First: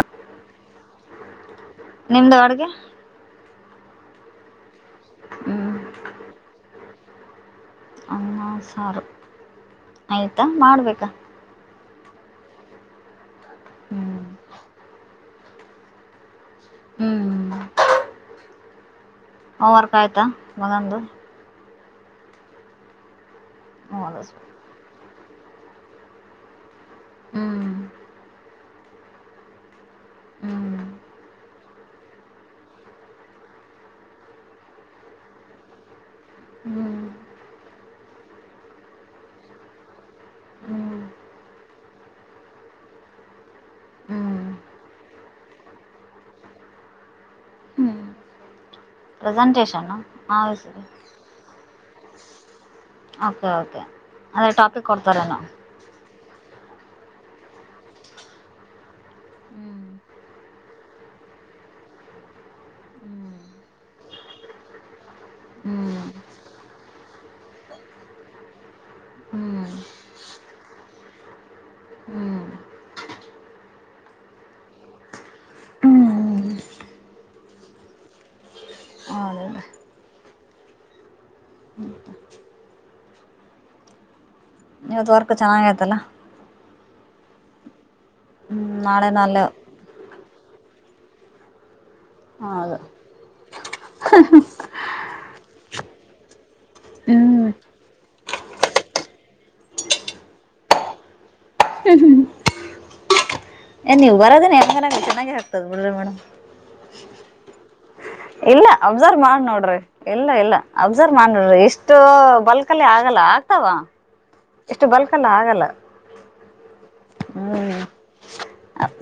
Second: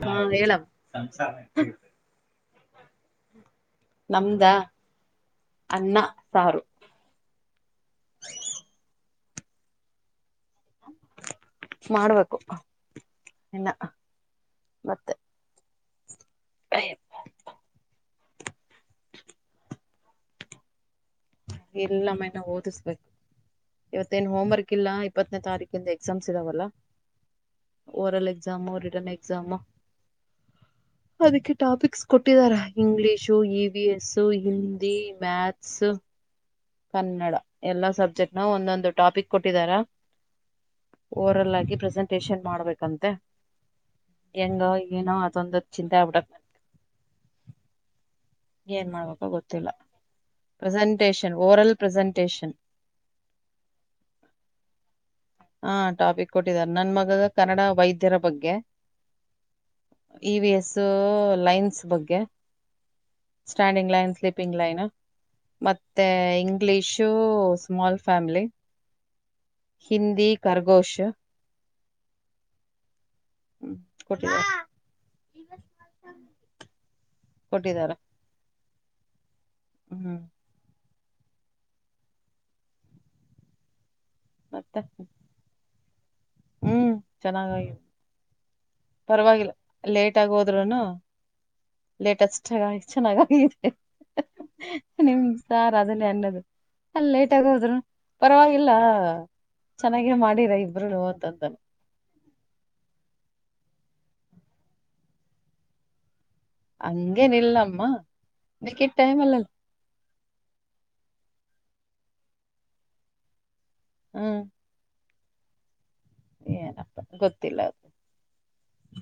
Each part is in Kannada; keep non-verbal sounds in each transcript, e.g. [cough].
ಹಾಂ ಹೇಳು ನಿಮ್ದ ಅಡ್ಗೆ ನಮ್ದ ಹ್ಮ್ ಅನ್ನ ಸಾರು ಅನ್ನ ಸಾರು ಆಯಿತಾ ಮಾಡ್ಬೇಕಾ. ಮಾಡ್ಬೇಕು ಇನ್ನ ಹ್ಮ್ ಮತ್ತೆ. ಹ್ಮ್ ಹೋಮ್ ವರ್ಕ್ ಆಯ್ತಾ ಮಗಂದು ಇಲ್ಲ ಮೇಡಂ ಓದಿಸ್ಬೇಕು ಇವತ್ತೇ ಹ್ಮ್ ಏನ್ ಹೋಮ್ವರ್ಕ್ ಕಿಲ್ಲ ಇಪ್ಪತ್ತನೇ ತಾರೀಕಿಂದ ಎಕ್ಸಾಮ್ಸ್ ಇದ್ದಾವಲ್ಲ. ಹ್ಮ್ ಓರಲ್ ಎಕ್ಸಾಮು ರಿಟರ್ನ್ ಎಕ್ಸಾಮು ಹ್ಮ್ ಅದಕ್ಕೆ ಟಾಪಿಕ್ಸ್ ಕೊಟ್ಟಿದಾರ English E V S Hindi maths ಹ್ಮ್ ಹ್ಮ್ ಕನ್ನಡ ಎಲ್ಲಾ ಸಬ್ಜೆಕ್ಟ್ನ ಒಂದೊಂದು ಟಾಪಿಕ್ ಕೊಟ್ಟಿದಾರ ಹ್ಮ್ ಓರಲ್ ಆಗಿ ಪ್ರೆಸೆಂಟೇಷನ್ ಮಾಡ್ಬೇಕಂತೆ ಹೆಂಗೋ ಏನೋ ಅದೊಂದು ಚಿಂತೆ ಆಗ್ಬಿಟದ ಹ್ಮ್ ಏನ್ ಮಾಡ್ಬೇಕೋ ಗೊತ್ತಿಲ್ಲ presentation presentation oral presentation okay okay ಅದೇ ಟಾಪಿಕ್ ಕೊಡ್ತಾರೆ ಏನೊ ಹಾಂ ಟಾಪಿಕ್ ಕೊಟ್ಟಿದ್ದಾರೆ ನನ್ ಮಗಗ ಕನ್ನಡ ವೈದ್ಯರ ಬಗ್ಗೆ ಹ್ಮ್ ಇ ವಿ ಎಸ್ಸು ಲೈನ್ಸ್ ಬಗ್ಗೆ ಸ್ಟ್ಯಾಂಡಿಂಗ್ ಲೈನ್ ಸ್ಲೀಪಿಂಗ್ ಲೈನ್ನು ಮತ್ತೆ ಹ್ಮ್ ಇಂಗ್ಲಿಷು ಸ್ಮಾಲ್ ಫ್ಯಾಮಿಲಿ ಹ್ಮ್ ಹಿಂದಿ ಖರ್ಗೋಶ್ ಹ್ಮ್ ಹ್ಮ್ ಕೊಟ್ಟಿದಾರೆ ಕೊಟ್ಟಿದಾರ [unintelligible] ಹ್ಮ್ ಮತ್ತ ಮತ್ತೆ ಇವತ್ ವರ್ಕ್ ಚೆನ್ನಾಗ್ ಆಯ್ತಲ್ಲಾ ಹ್ಮ್ ಚೆನ್ನಾಗಾಗಿ ಹ್ಞೂ ನಾಳೆನ ಅಲ್ಲೇ ಪರವಾಗಿಲ್ಲ ಲೇಟ್ ಆಗ ಹೋದ್ರುನು ಲೇಟ್ಷ್ಟ ಹೌದು ಚೆನ್ನಾಗಿದೆ [unintelligible] ನಿಮ್ ಸಾರ್ ಅದನ್ನೇ ಅನ್ನೋದು ಅಲ್ ಲೇಟ್ ಹ್ಞೂ ಆಗ್ ಹೋದ್ರು ಪರವಾಗಿಲ್ಲ ಚೆನ್ನಾಗೆ ಮಾಡಿರ ಇಬ್ಬರು ಅಂತ ಅಂತಾರೆ ಹ್ಮ್ ಹ್ಮ್ ಏ ನೀವು ಬರೋದೇ ಹೆಂಗನಾಗ ಚೆನ್ನಾಗಿ ಆಗ್ತದ ಬುಡ್ರಿ ಮೇಡಮ್ ಹಂಗೇನಿಲ್ಲಮ ಇಲ್ಲ ಅಬ್ಸರ್ವ್ ಮಾಡ್ ನೋಡ್ರಿ ಇಲ್ಲ ಇಲ್ಲ ಅಬ್ಸರ್ವ್ ಮಾಡ್ ನೋಡ್ರಿ ಇಷ್ಟು ಬಲ್ಕ ಅಲ್ಲಿ ಆಗಲ್ಲ ಆಗ್ತಾವ ಹ್ಮ್ ಎಷ್ಟು ಬಲ್ಕ್ ಅಲ್ಲಿ ಆಗಲ್ಲ ಏನಪ್ಪ ಗೊತ್ತಿಲ್ಲ ಹ್ಮ್ ಅದು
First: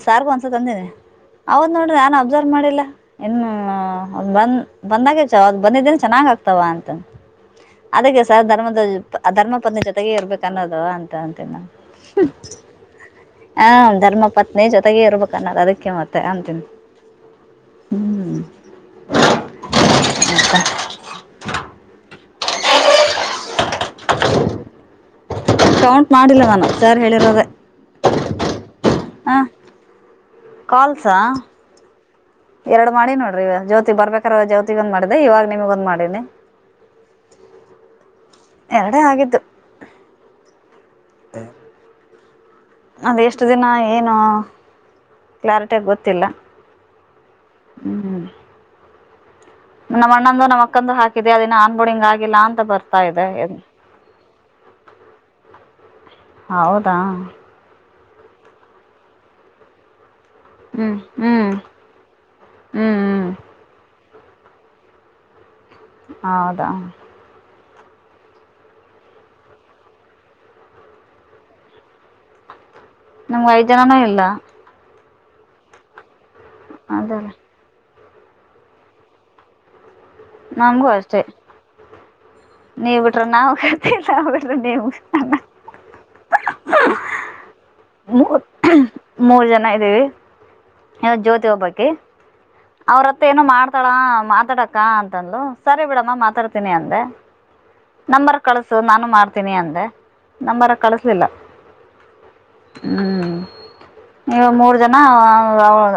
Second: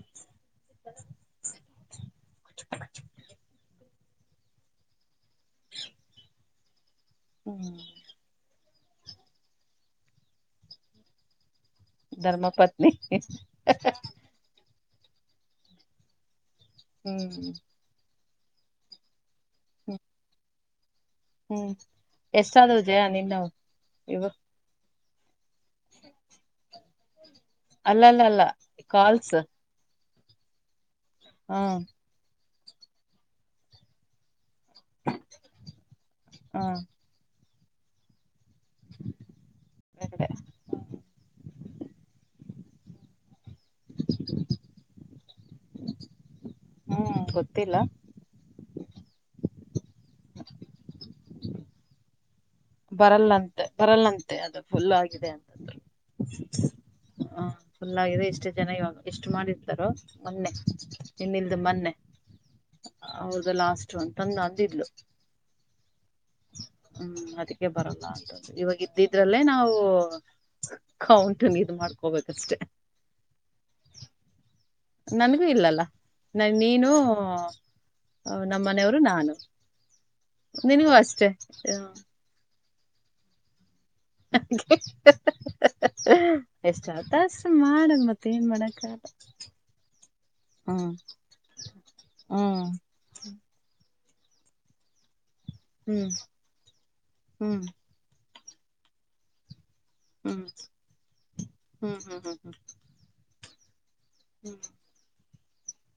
ಸಾರ್ಗು ಒಂದ್ಸತಿ ಅಂದಿನಿ ಅವ್ರ್ ನೋಡ್ದ್ರೆ ಯಾನು ಅಬ್ಸರ್ವ್ ಮಾಡಿಲ್ಲ ಇನ್ನು ಬಂದ್ ಬಂದಾಗ ಅವ ಬಂದಿದ್ರೆ ಚೆನ್ನಾಗ್ ಆಗ್ತಾವ ಅಂತ್ ಹ್ ಅದುಕೆ ಸರ್ ಧರ್ಮದ ಧರ್ಮ ಪತ್ನಿ ಜೊತೆಗೆ ಇರ್ಬೇಕು ಅನ್ನೋದು ಅಂತ ಅಂತೀನಿ ನಾನ್ ಧರ್ಮಪತ್ನಿ ಹಾ ಧರ್ಮ ಪ ಪತ್ನಿಯೇ ಜೊತೆಗೆ ಇರ್ಬೇಕನ್ನೋದು ಅದಕ್ಕೆ ಮತ್ತೆ ಅಂತಿನಿ ಹ್ಮ್ ಹುಂ ಹುಂ ಎಸಾದು ಜಯಾ ನಿನ್ನ ಇವಾಗ ಇವು ಕೌಂಟ್ ಮಾಡಿಲ್ಲವಾ ನಾನು ಸರ್ ಹೇಳಿರೋದೇ ಅಲ್ಲಲ್ಲಲ್ಲ ಕಾಲ್ಸ್ ಹಾ ಕಾಲ್ ಸಾ ಹಾ ಎರಡ್ ಮಾಡಿ ನೋಡ್ರಿ ಇವ ಜ್ಯೋತಿ ಬರ್ಬೇಕಾರ ಜ್ಯೋತಿಗ್ ಒಂದ್ ಮಾಡಿದೆೆ ಇವಾಗ ನಿಮಗೋಂದ್ ಮಾಡಿನಿ ಹಾ ಎರಡೇ ಆಗಿದ್ದು. ಒಂದೇ ಕಡೆ ಹುಂ ಅದು ಎಷ್ಟು ದಿನ ಏನು ಕ್ಲಾರಿಟಿಯಾಗಿ ಗೊತ್ತಿಲ್ಲಾ ಹುಂ ಗೊತ್ತಿಲ್ಲಾ ನಮ್ಮ ಅಣ್ಣಂದು ನಮ್ಮ ಅಕ್ಕಂದು ಹಾಕಿದೆ ಅದ ಇನ್ನ ಆನ್ ಬೋರ್ಡ್ ಆಗಿಲ್ಲಾ ಅಂತಾ ಬರಲ್ಲಂತೆ ಬರಲ್ಲಂತೆ ಅದು ಫುಲ್ ಆಗಿದೆ ಅನಿಸುತ್ತೆ ಹೌದಾ ಹಾ ಚೆನ್ನಾಗಿದೆ ಇಷ್ಟು ಜನ ಇವಾಗ ಎಷ್ಟು ಮಾಡರ್ತಾರೋ ನೀನ್ನೆ ಹ್ಮ್ ಹ್ಮ್ ಇನ್ನಲ್ದ ಮೊನ್ನೆ ಹ್ಮ್ ಹ್ಮ್ ಅವ್ರದೆಲ್ಲಾ ಲಾಷ್ಟು ಅಂತ ಅಂದಿದ್ಲು ಹೌದಾ ಹುಂ ಅದಕ್ಕೆ ಬರಲ್ಲ ಅಂತ್ದು ಇವಾಗ ಇದ್ದಿದ್ರಲ್ಲೇ ನಾವು ಕೌಂಟ್ ನಿಂದು ಮಾಡ್ಕೋ ಬೇಕಷ್ಟೆ. ನಮ್ಗ್ ಐದ್ ಜನಾನು ಇಲ್ಲಾ ನನ್ಗೂ ಇಲ್ಲಲ್ಲಾ ನ್ ನೀನು ಹ ಅದಲ್ಲ ನಮ್ಮನೆಯವರು ನಾನು ನಿನಗೂ ಅಷ್ಟೇ. ನೀವ್ ಬಿಟ್ರೆ ನಾವ ಇಲ್ಲಾ ಅವರ್ ಬಿಟ್ರೆ ನೀವು ಹ ಎಷ್ಟಾತವಾ ಅಷ್ಟ ಮಾಡನ ಮತ್ತ ಮೂರ್ ಏನ್ ಮಾಡಕ್ಕಲ್ಲ ಮೂರ್ ಜನ ಇದ್ದೀವಿ ಯ ಜ್ಯೋತಿ ಒಬ್ಬಕಿ ಹ್ಮ್ ಅವ್ರ ಹತ್ರ ಏನು ಮಾಡ್ತಾಳ ಮಾತಾಡಕ್ಕ ಅಂತ ಅಂದ್ಲು ಸರಿ ಬಿಡಮ್ಮ ಮಾತಾಡ್ತೀನಿ ಅಂದೆ ಹುಂ ನಂಬರ್ ಕಳಸು ನಾನು ಮಾಡ್ತೀನಿ ಅಂದೆ ಹ್ಮ್ ನಂಬರ್ ಕಳಸಲಿಲ್ಲಾ ಹ್ಮ್ ಹ್ಮ್ ಹ್ಮ್ ಹ್ಮ್ ಹ್ಮ್ ಹುಂ ನೀವು ಮೂರ್ ಜನಾ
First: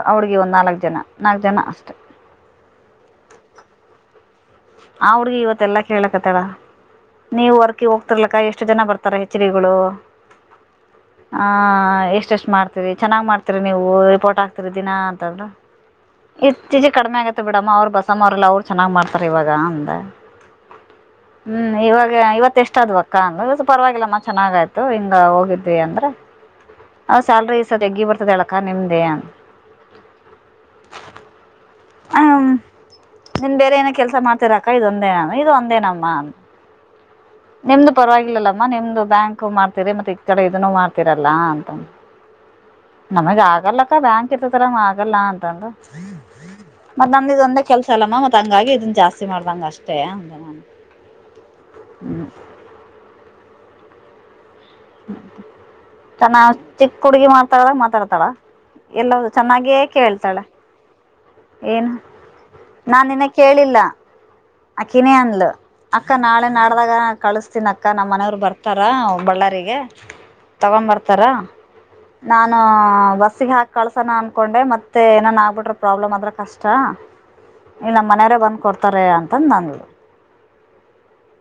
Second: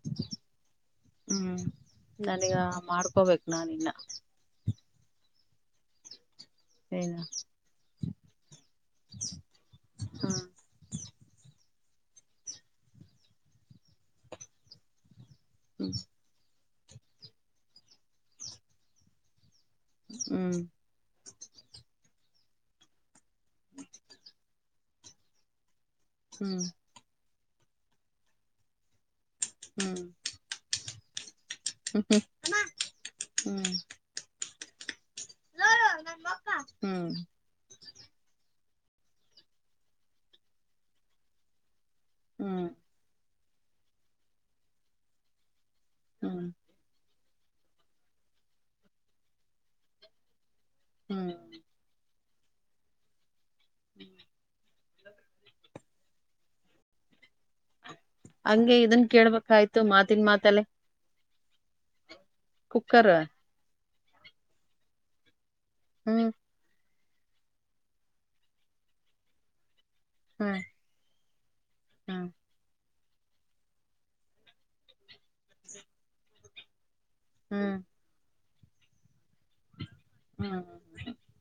ಆ ಹುಡುಗಿ ಒಂದ್ ನಾಲ್ಕು ಜನಾ ನಾಲ್ಕ್ ಹ್ಮ್ ಜನಾ ಅಷ್ಟೆ ನನಗ ಮಾಡ್ಕೋಬೇಕು ನಾನ ಇನ್ನ್ ಆ ಹುಡ್ಗಿ ಇವತ್ತಲ್ಲಾ ಕೇಳಕತ್ತಾಳ ಏನ ನೀವು ವರ್ ಅ ಹೋಗ್ತಿರ್ಲಕ್ಕ ಎಷ್ಟು ಜನ ಬರ್ತಾರ ಹೆಚ್ ಡಿ ಗಳು ಹ್ಮ್ ಹಾ ಎಷ್ಟ ಎಷ್ಟ್ ಮಾಡ್ತೀರಿ ಚೆನ್ನಾಗ್ ಮಾಡ್ತೀರಿ ನೀವು ರಿಪೋರ್ಟ್ ಆಗ್ತೀರಿ ದಿನಾ ಅಂತಂದ್ರ [inaudible] ಇತ್ತೀಚೆ ಕಡಿಮೆ ಆಗತ್ತೆ ಬಿಡಮ್ಮ ಅವ್ರು ಬಸಮ್ಮ ಅವ್ರಲ್ಲ ಅವ್ರು ಚೆನ್ನಾಗ್ ಮಾಡ್ತಾರೆ ಇವಾಗ ಅಂದೆ ಹುಂ ಹುಂ ಇವಾಗ ಇವತ್ತು ಎಷ್ಟು ಆದು ಅಕ್ಕಾ ಅಂದ್ಲು ಪರವಾಗಿಲ್ಲಮ್ಮ ಚೆನ್ನಾಗ ಆಯ್ತು ಹಿಂಗ ಹೋಗಿದ್ವಿ ಅಂದ್ರೆ ಹುಂ ಆ ಸ್ಯಾಲ್ರಿ ಸತೆಗ್ಗಿ ಬರ್ತದ ಅಕ್ಕಾ ನಿಮ್ದೇ ಹ ಹ್ಮ್ ಹ್ಮ್ ಹ್ಮ್ ನಿನ್ ಬೇರೆ ಏನ ಕೆಲ್ಸ ಮಾಡ್ತಿ ಅಕ್ಕ ಇದೊಂದೇನೆ ಅಮ್ಮ ನಿಮ್ದು ಪರವಾಗಿಲ್ಲಲ್ಲಮ್ಮ ನಿಮ್ದು ಬ್ಯಾಂಕ್ ಮಾಡ್ತೀರಿ ಮತ್ತೆ ಈ ಕಡೆ ಇದನ್ನು ಮಾಡ್ತಿರಲ್ಲಾ ಅಂತ ಹ್ಮ ನಮಗ್ ಆಗಲ್ಲಕ್ಕ ಬ್ಯಾಂಕ್ ಇರ್ತದ್ರ ಆಗಲ್ಲ ಅಂತಂದ ಹ್ಮ ಮತ್ ನಮ್ದ ಇದೊಂದೇ ಕೆಲ್ಸ ಅಲ್ಲಮ್ಮ ಮತ್ ಹಂಗಾಗಿ ಇದನ್ ಜಾಸ್ತಿ ಮಾಡ್ದಂಗ ಅಷ್ಟೇ ಅಂದ ನಾ ಹ್ಮ್ ಹ್ಮ್ ಹ ಚನ್ನಾ ಚಿಕ್ಕ ಹುಡ್ಗಿ ಮಾತಾಡದಾಗ ಮಾತಾಡ್ತಾಳ ಹಂಗೆ ಇದನ್ ಎಲ್ಲ ಚೆನ್ನಾಗಿಯ ಕೇಳ್ಬೇಕಾಯ್ತು ಮಾತಿನ ಕೇಳ್ತಾಳೆ ಮಾತಲ್ಲೇ ಏನ ಕುಕ್ಕರ್ ನಾನಿನ ಕೇಳಿಲ್ಲ ಅಕ್ಕಿನೇ ಅಂದಲ ಅಕ್ಕ ಹ್ಮ್ ನಾಳೆ ನಾಡ್ದಾಗ ಕಳಸ್ತೀನಕ್ಕ ನಮ್ಮ ಮನೆಯವ್ರು ಬರ್ತಾರ ಬಳ್ಳಾರಿಗೆ ಹ್ಮ ಬರ್ತಾರ ನಾನು ಬಸ್ಗೆ ಹಾಕ್ ಕಳ್ಸೋಣ ಅನ್ಕೊಂಡೆ ಮತ್ ಮತ್ತೆ ಏನನ್ ಆಗ್ಬಿಟ್ರ ಪ್ರಾಬ್ಲಮ್ ಆದ್ರ ಕಷ್ಟ ಹ್ಮ್ ನಮ್ಮ್ ಮನೆಯವರೇ ಬಂದ್ ಕೊಡ್ತಾರೆ ಅಂತಂದ ನಂದ ಹ್ಮ್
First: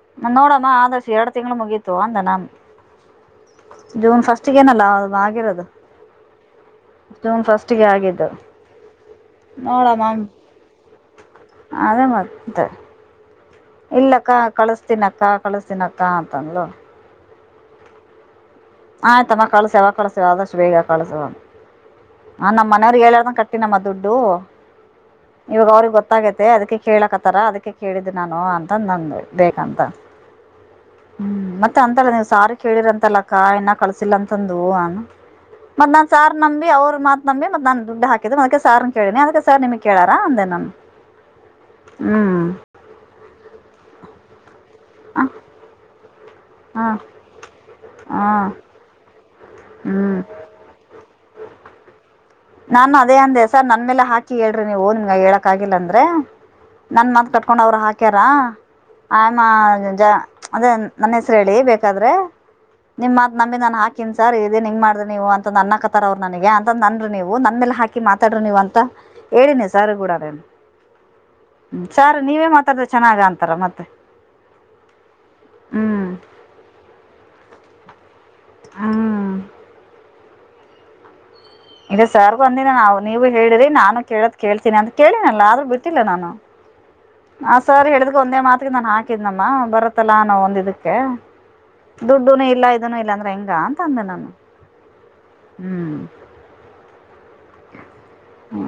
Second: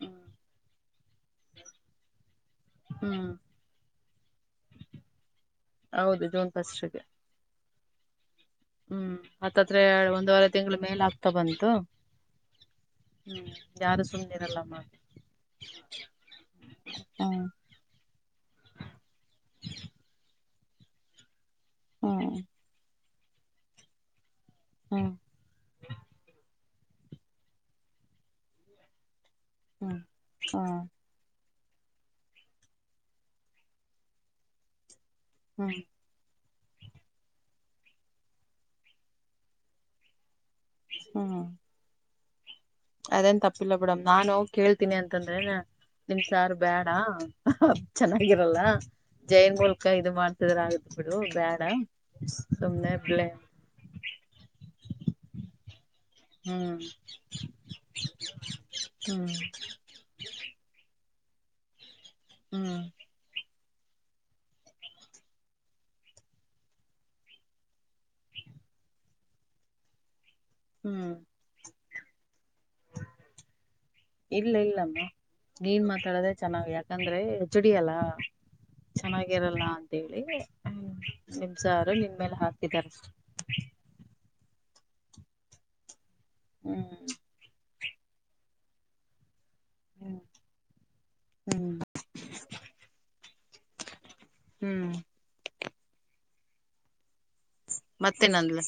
ಹ್ಮ್ ನೋಡಮ್ಮ ಆದ್ರ ಎರಡ್ ತಿಂಗಳು ಮುಗೀತು ಅಂದ ನಾನ ಹ್ಮ್ ಜೂನ್ ಫಸ್ಟ್ಗ ಅಲ್ಲ ಆಗಿರೋದು ಹೌದು ಜೂನ್ ಫಸ್ಟ್ಗೆ ಜೂನ್ ಫಸ್ಟ್ಗೆ ಆಗಿದ್ದು ಹ್ಮ್ ಹತ್ತತ್ರ ನೋಡಮ್ಮ ಒಂದೂವರೆ ತಿಂಗಳ ಮೇಲ್ ಆಗ್ತಾ ಬಂತು ಅದೇ ಮತ್ತೆ ಹ್ಮ್ ಯಾರು ಇಲ್ಲಕ್ಕ ಸುಮ್ನಿರಲ್ಲಮ್ಮ ಕಳಸ್ತೀನಕ್ಕ ಕಳಿಸತೀನಕ್ಕ ಅಂತ ಅಂದ್ಲು ಹ್ಮ ಆಯ್ತಮ್ಮ ಕಳ್ಸ ಯಾವಾಗ ಕಳ್ಸತಿ ಆದಷ್ಟು ಬೇಗ ಕಳ್ಸು ಹಾ ನಮ್ಮ ಮನೆಯವ್ರಿಗೆ ಹೇಳಾರದ ಕಟ್ಟತೀನಿ ಅಮ್ಮ ದುಡ್ಡು ಹ್ಮ್ ಇವಾಗ ಅವ್ರಿಗೆ ಗೊತ್ತಾಗೈತೆ ಅದಕ್ಕೆ ಕೇಳಕತ್ತಾರ ಅದಕ್ಕೆ ಕೇಳಿದ್ದು ನಾನು ಅಂತ ನಂದ ಬೇಕಂತ ಹ್ಮ್ ಹ್ಮ್ ಹ್ಮ್ ಮತ್ತೆ ಅಂತಾಳ ನೀವ್ ಸರ್ಗೆ ಕೇಳಿರಂತಲ್ಲ ಏನ ಕಳ್ಸಿಲ್ಲ ಅಂತಂದು ಹ್ಮ ಮತ್ತ ನನ್ ಸಾರ್ ನಂಬಿ ಅವ್ರರು ಮಾತ ನಂಬಿ ಮತ್ತ ನಾನು ದುಡ್ಡು ಹಾಕಿದ್ದೆ ಅದಕ್ಕೆ ಸರ್ನ ಕೇಳಿನಿ ಅದಕ್ಕೆ ಸರ್ ನಿಮಗ್ ಕೇಳಾರ ಅಂದೇ ನಮ ಹಾ ಹ್ಮ್ ಅದೇನ್ ತಪ್ಪಿಲ್ಲ ಬಿಡಮ್ ನಾನು ಹೋಗಿ ಕೇಳ್ತೀನಿ ಹಾಂ ಅಂತಂದ್ರೇನ ನಿಮ್ಮ ಸರು ಬ್ಯಾಡ ಹಾಂ ಚೆನ್ನಾಗಿರಲ್ಲ ಜೈನ್ ಮೂಲಕ ಹ್ಞೂ ಇದು ಮಾಡ್ತೀನಿ ಆಗತ್ ಬಿಡು ಬೇಡ ಸುಮ್ನೆ ನಾನ್ ಅದೇ ಬಿಳೆ ಅಂದೇ ಸರ್ ನನ್ ಮೇಲೆ ಹಾಕಿ ಹೇಳ್ರಿ ನೀವು ನಿಮಗ ಹೇಳಕ್ ಆಗಿಲ್ಲ ಅಂದ್ರೆ ಹ್ಮ್ ನನ್ನ ಮಾತ ಕಟ್ಕೊಂಡ ಅವರು ಹಾಕ್ಯಾರ ಹ್ಮ್ ಅದೇ ನನ್ನ ಹೆಸರು ಹೇಳಿ ಬೇಕಾದ್ರೆ ಹ್ಮ್ ನಿಮ್ಮ್ ಮಾತ ಹಾಕೀಿ ಸರ್ ಇದೇನ್ ಹಿಂಗ ಮಾಡ್ದೆ ನೀವು ಅಂತ ನನ್ನ ಹಕ್ಕತ್ತಾರ ಅವರು ನನಗೆ ಅಂತ ನನ ನೀವು ನನ್ನೇಲೆ ಹಾಕಿ ಮಾತಾಡ್ರಿ ನೀವ ಅಂತ ಹೇಳಿನಿ ಸರ್ ಗೂಡನು ಹ್ಮ್ ಸರ್ ನೀವೇ ಮಾತಾಡರ ಚೆನ್ನಾಗ ಅಂತಾರ ಮತ್ತೆ ಇಲ್ಲ ಇಲ್ಲಮ್ಮ. ನೀನ್ ಹ್ಞೂ ಮಾತಾಡದೇ ಚೆನ್ನ್ ಯಾಕೆ. ಯಕಂದ್ರೆ ಎಚ್ಓಡಿ ಅಲ್ಲಾ ಹ್ಞೂ ಚೆನ್ನಾಗಿರಲ್ಲ ಅಂತ ಹೇಳಿ ಹೂ ನಿಮ್ಸಾರು ಇದೆ ನಿನ್ ಮೇಲೆ ಸರ್ಗೂ ಅಂದಿನ ಹಾಕಿದಿದ್ದಾರೆ. ನಾವು ನೀವು ಹೇಳಿರಿ ನಾನು ಕೇಳದ ಕೇಳ್ತೀನಿ ಅಂತ ಕೇಳಿನಲ್ಲ ಆದ್ರೂ ಬಿಟ್ಟಿಲ್ಲ ನಾನು. ಹ್ಮ್ ಆ ಸರ್ ಹೇಳಿದ್ಕ ಒಂದೇ ಮಾತಿಗೆ ನಾನ್ ಹಾಕಿದ್ನಮ್ಮ ಬರತ್ತಲ್ಲಾ ನ ಒಂದ ಇದಕ್ಕೆ. ಹ್ಮ್ ದುಡ್ಡುನು ಇಲ್ಲ ಇದನು ಇಲ್ಲ ಅಂದ್ರೆ ಹೆಂಗ ಅಂತ ಅಂದೆ ನಾನು. ಹ್ಮ್ ಹ್ಮ್ ಮತ್ತೇನಂದ್ಲ ಹೂ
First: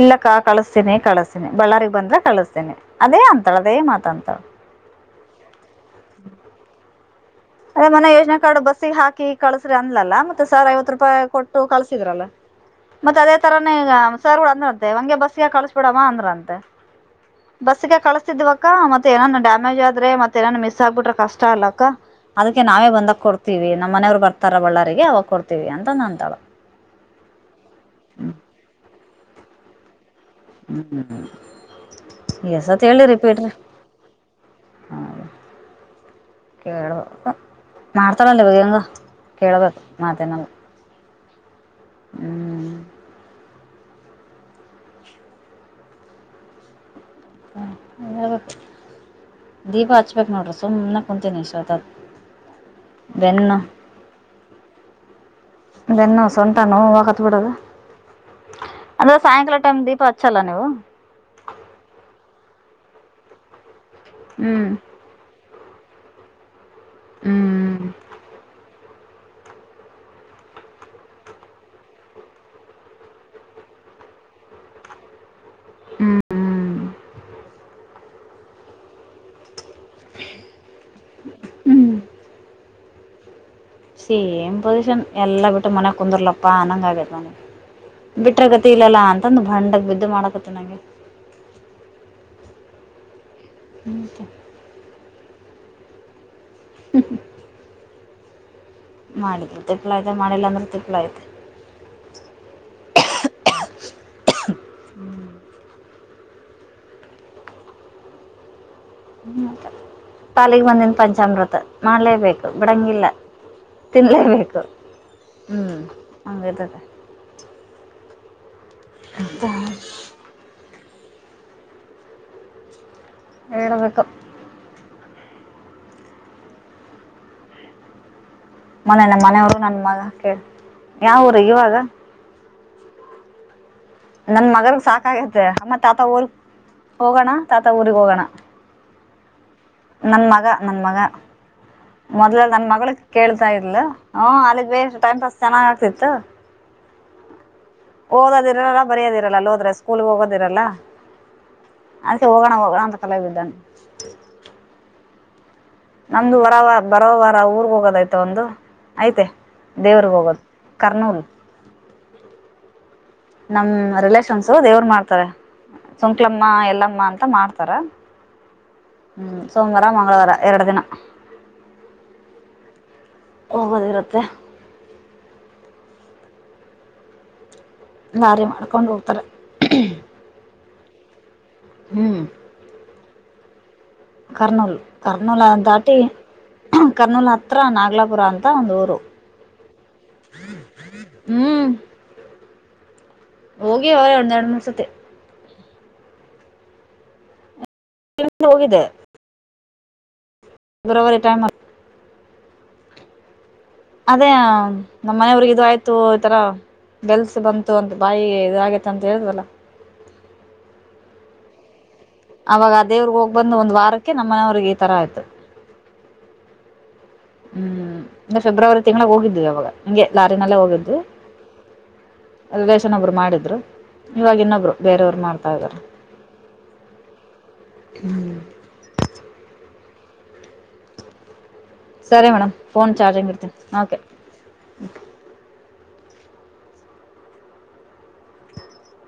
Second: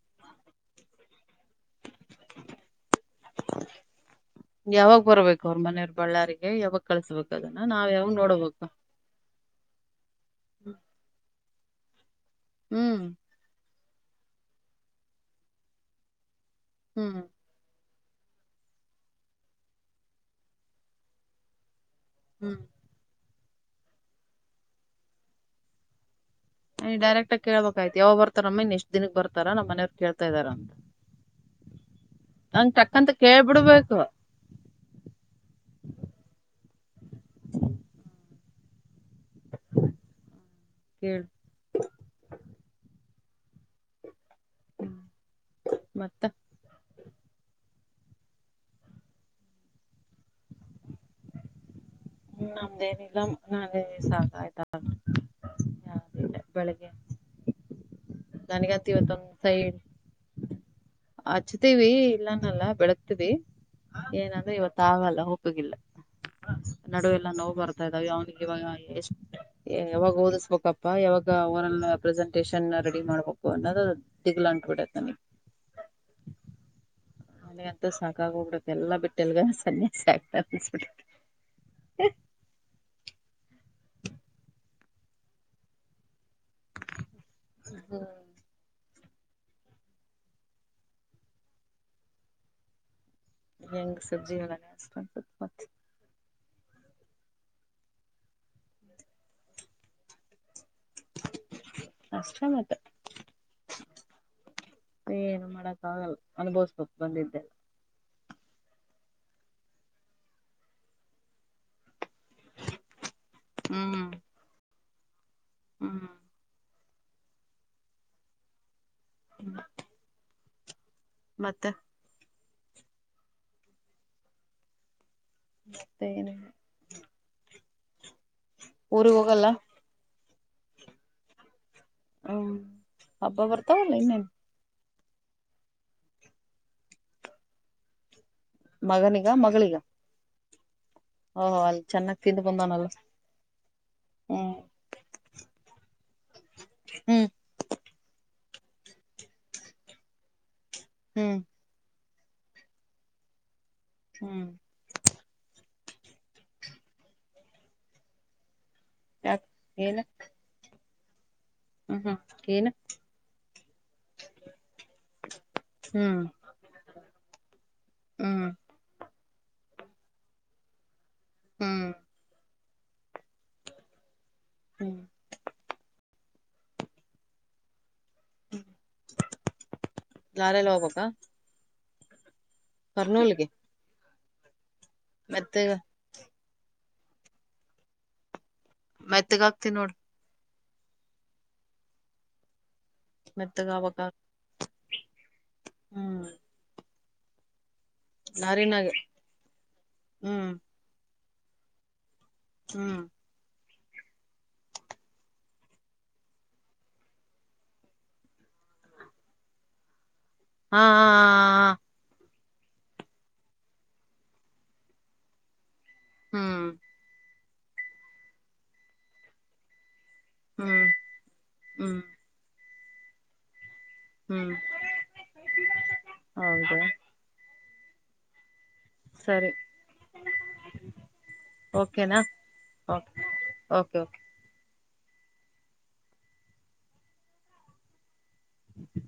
ಇಲ್ಲಕ್ಕ ಕಳಸ್ತೀನಿ ಕಳಸ್ತೀನಿ ಬಳ್ಳಾರಿ. ಬಂದ್ರೆ ಕಳಿಸ್ತೇನಿ ಅದೇ ಅಂತಳ ಅದೇ ಮಾತ ಅಂತಾಳ. ಯಾವಾಗ ಬರ್ಬೇಕು ಅವ್ರ ಮನೆಯವ್ರ ಬಳ್ಳಾರಿಗೆ ಯಾವಾಗ ಕಳ್ಸ್ಬೇಕು ಅದನ್ನ ಅದೇ ನಾವ್ ಮನ ಯಾವಾಗ್ ಯೋಜನೆ ಕಾರ್ಡ್ ನೋಡಬೇಕು. ಹಾಕಿ ಕಳಸ್ರೆ ಅನ್ಲಲ್ಲ ಮೆ ಸ ಐವ ರೂಪಾಯಿ ಕೊಟ್ಟು ಕಳಸಿದ್ರಲ್ಲ ಹ್ಮ್ ಮ ಅದೇ ತರ ಗ ಸರ್ ಅಂದ್ರಂತೆ ಹಂಗಗೆ ಬಸ್ಗೆ ಕಳಸ ಬಿಡವ ಅಂದ್ರಂತೆ. ಹ್ಮ್ ಬಸ್ಸಗೆ ಕಳಸ್ತಿದ್ವಕ್ಕ ಮತ್ತೆಏನನ್ ಡ್ಯಾಮೇಜ್ ಆದ್ರ ಮತ್ತೆ ನನ್ ಮಿಸ್ ಆಗ್ಬಿಟ್ರ ಕಷ್ಟ ಅಲ್ಲ ಅಕ್ಕ. ಹ್ಮ್ ಅದಕ್ಕೆ ನಾವೇ ಬಂದಕ್ ಕೊಡ್ತತಿವಿ ನಮ್ಮ ಮನೆಯವರು ಬತಾರ ಬಳ್ಳಾರರಿಗೆ ಅವಾಗ ಕೊಡ್ತತಿವಿ ಅಂತ ಅಂತಾಳ. ಡರೆಕ್ ಆಗ ಕೇಬೇಕಾಯ್ ಯಾವ ಹ್ಮ್ ಬರ್ತಾರಮ್ಮ ಇ ಎಷ್ಟ ದನ್ ಬತಾರ ನಮ್ಮ ಮಯವ್ ಕೇಳ ತಾರ ಅಂಗ ಹ್ಮ್ ಎಷ್ಟ್ ಸತಿ ಟಕ್ ಅಂತ ಕೇಳ್ಬಿಡ್ಬೇಕು. ಹೌದ ಕುವ ಮಾಡ್ತಾಳಲ್ಲ ಬ ಹೆಂಗ. ಕೇಳಬೇಕು ಮಾತನಲ್ಲ ಕೇಳ ಹ್ಮ್. ಹ್ಮ್ ಮತ್ತ ಹಾ ದೀಪ ಹಚ್ಬೇಕು ನೋಡ್ರಿ ಸುಮ್ಮನೆ ಕುಂತೀನಿ ಇಷ್ಟತ್ ಹ್ಮ ನಮ್ದೇನಿಲ್ಲ ನೆ ಸಾಕಾಯ್ತ ಬೆನ್ನು ಸೊಂಟ ನೋವುಕತ್ ಬಿಡೋದು. ನನಗಂತ ಅಂದ್ರ ಇವತ್ತೊಂದ್ ಸಾಯಂಕಾಲ ಸೈಡ್ ಟೈಮ್ ದೀಪ ಹಚ್ಚಲ್ಲ ನೀವು. ಹಚ್ತೀವಿ ಇಲ್ಲಾನಲ್ಲ ಬೆಳತವಿ ಏನಂದ್ರೆ ಹ್ಮ್ ಇವತ್ ಆಗಲ್ಲ ಉಪ್ಪಿಗಿಲ್ಲ. ನಡುವೆಲ್ಲ ನೋವು ಹ್ಮ್ ಬರ್ತಾ ಇದ್ದಾವೆ ಅವ್ನಿಗೆ ಇವಾಗ ಎಷ್ಟು. ಯಾವಾಗ ಓದಿಸ್ಬೇಕಪ್ಪಾ ಯಾವಾಗ ಒರಲ್ ಪ್ರೆಸೆಂಟೇಶನ್ ರೆಡಿ ಮಾಡ್ಬೇಕು ಅನ್ನೋದು. ತಿಗಲ ಅಂಟಬಿಡತ ನನಗೆ. ಹ್ಮ್ ಹ್ಮ್ ಅಲ್ಲಿ ಅಂತ ಸಾಕಾಗ ಹೋಗ್ಬಡಕ್ ಎಲ್ಲಾ ಬಿಟ್ಟೆಲ್ಗ ಸನ್ಯಾಸಿ ಆಗ್ತಾ ಅನ್ಬಿ. ಹ್ಮ್ ಚಿ ಏನು ಪೊಸಿಷನ್ ಎಲ್ಲಾ ಬಿಟ್ಟು ಮನಯ ಕುಂದರ್ಲಪ್ಪ ಅನಂಗ ಆಗೇತ್ ಮನೆಗ್ ಬಿಟ್ಟ [unintelligible] ಬಂಡಗ್ ಬಿದ್ದು ಮಾಡಕತ್ತ ಅಂಗೆ. ಯಂಗ್ ಮತ್ತೆ ಸಂಜೀವನ [unintelligible] ಹ್ಮ ಹ್ಮ ಮಾಡಿ ತಿಪ್ಪ ಐತೆ ಮಾಡಿಲ್ಲ ಅಂದ್ರೆ ತಿಪ್ಪ ಐತೆ. ಅಷ್ಟ ಮತ್ತೆ. ಏನು ಮಾಡಕ್ಕ ಆಗಲ್ಲ ಅನ್ಬೋಸ್ಬೇಕು ಬಂದಿದ್ದೆ. ಹ್ಮ ಪಾಲಿಗೆ ಬಂದಿನ ಪಂಚಾಮೃತ ಮಳೆ. ಬೇಕು ಬಿಡಂಗಿಲ್ಲ ಹ್ಮ್ ತಿನ್ನಲೇಬೇಕು ಹೂ ಹ್ಮ್ ಹಂಗದೆ. ಹಂತ. ಮತ್ತೆ. ಹೇಳ್ಬೇಕು. ಮತ್ತೆ ಏನು ಮನ ನ ಮನೆಯವರು ನನ್ ಮಗ ಕೇಳ ಯಾವರು ಇವಾಗ? ಹ್ಮ್ ಹಬ್ಬ ಬರ್ತಾಲ್ಲನ್ನ ನನ್ ಮಗರ್ಗ್ ಸಾಕಾಗತ್ತೆ ಅಮ್ಮ ತಾತ ಊರ್ ಹೋಗೋಣ ತಾತ ಊರಿಗ್ ಹೋಗೋಣ. ಮಗನಿಗ ಮಗಳಿಗ? ನನ್ ಮಗ ನನ್ ಮಗ. ಓ ಹೊ. ಮೊದ್ಲ ನನ್ ಮಗಳ ಕೇಳ್ತಾ ಇರ್ಲು ಹ ಹ್ಮ್ ಅದ ಬ ಟೈಮ್ ಪಾಸ್ ಚೆಾಗ್ ಆಗ್ತಿತ್ತು. ಹ್ಮ್ ಓದೋದಿರಲ್ಲ ಬರಿಯದಿರಲ್ಲ ಹೋದ್ರೆ ಸ್ಕೂಲ್ ಹೋಗೋದಿರಲ್ಲ. ಹ್ಮ್ ಅದಕ ಹೋಗೋಣ ಹೋಗೋಣ ಅಂತ ಕಲ ಬಿದ್ದಾನೆ ಹ್ಮ್ ನಮ್ದು ವರವ ಬರೋ ವಾರ ಊರ್ಗ್ ಹೋಗೋದಯ್ತ ಒಂದು ಐ್ತೆ ಯಾಕ ದೇವ್ರಗ್ ಹೋಗೋದು. ಕರ್ನೂಲ್. ಹ್ಮ ಹ್ಮ್ ಏನ್. ನಮ್ ರಿಲೇಷನ್ಸ್ು ದೇವ್ರ ಮಾಡ್ತಾರೆ. ಹ್ಮ್ ಸುಂಕ್ಲಮ್ಮ ಎಲ್ಲಮ್ಮ ಅಂತ ಮಾಡ್ತಾರ. ಹ್ಮ್ ಹ್ಮ್ ಸೋಮವಾರ ಮಂಗಳವಾರ ಎರಡು ದಿನ. ಹ್ಮ ಹೋಗದಿರುತ್ತೆ. ಹ್ಮ್ ಲಾರಿ ಮಾಡ್ಕೊಂಡ್ ಹೋಗ್ತಾರೆ. ಲಾರೀಲ್ ಹೊಗಬೇಕಾ? ಹ್ಮ್ ಕರ್ನೂಲ್ ಕರ್ನೂಲ್ ಅ ಮೆತ್ತಗ ದಾಟಿ ಕರ್ನೂಲ್ ಹತ್ರಿ ನಾಗಲಾಪುರ ಅಂತ ಒಂದು ಊರು. ಮೆತ್ತಗ ಆಗ್ತಿ ನೋಡ್ ಹ್ಮ್ ಮೆತ್ತಗ ಹೋಗಿ ಅವಕ್ಕ ಅವರೇ ಒಂದೆರಡು ಮೂರು ಸತಿ ಹ್ಮ್ ಹೋಗಿದೆ ಲಾರಿನಾಗ ಹ್ಮ್ ಫೆಬ್ರವರಿ ಟೈಮ ಹ್ಮ್ ಅದೇ ನಮ್ಮ್ ಮನೆಯವ್ರಿಗೆ ಇ ಆಯ್ತು ಈತರ. ಬೆಲ್ಸ ಬಂತು ಅಂತ ಬಾಯಿ ಇದಗೇತ್ತ ಅಂತ ಹೇಳವಲ್ಲ. ಹಾ ಹಾ ಅವಾಗ ಅ ದೇವ್ರಗ್ ಹೋಗ್ ಬಂದ ಒಂದ್ ವಾರಕ್ಕೆ ನಮ್ಮನೆಯವ್ರಿಗೆ ಈ ತರ ಆಯ್ತು. ಹಾ ಹ್ಮ್ ಇ ಫೆಬ್ರವರಿ ತಿಂಗಳಿಗೆ ಹೋಗಿದ್ದವಿ ಅವಾಗ. ನನಗೆ ಲಾರಿನಲ್ಲೇ ಹ್ಮ್ ಹೋಗಿದ್ವಿ ಹ್ಮ್ ಹ್ಮ್ ರಿಲೇಶನೊಬ್ರು ಮಾಡಿದರು. ಇವಾಗ ಹ್ಮ್ ಇನ್ನೊಬ್ರು ಬೇರೆಯವರು ಮಾಡ್ತಾ ಇದ್ದಾರ ಹೌದಾ ಹ್ಮ್. ಸರಿ ಓಕೆನಾ ಸರಿ ಮೇಡಮ್ ಫೋನ್ ಓಕೆ ಚಾರ್ಜಿಂಗ್ ಇಡ್ತೀನಿ ಓಕೆ ಹ್ಮ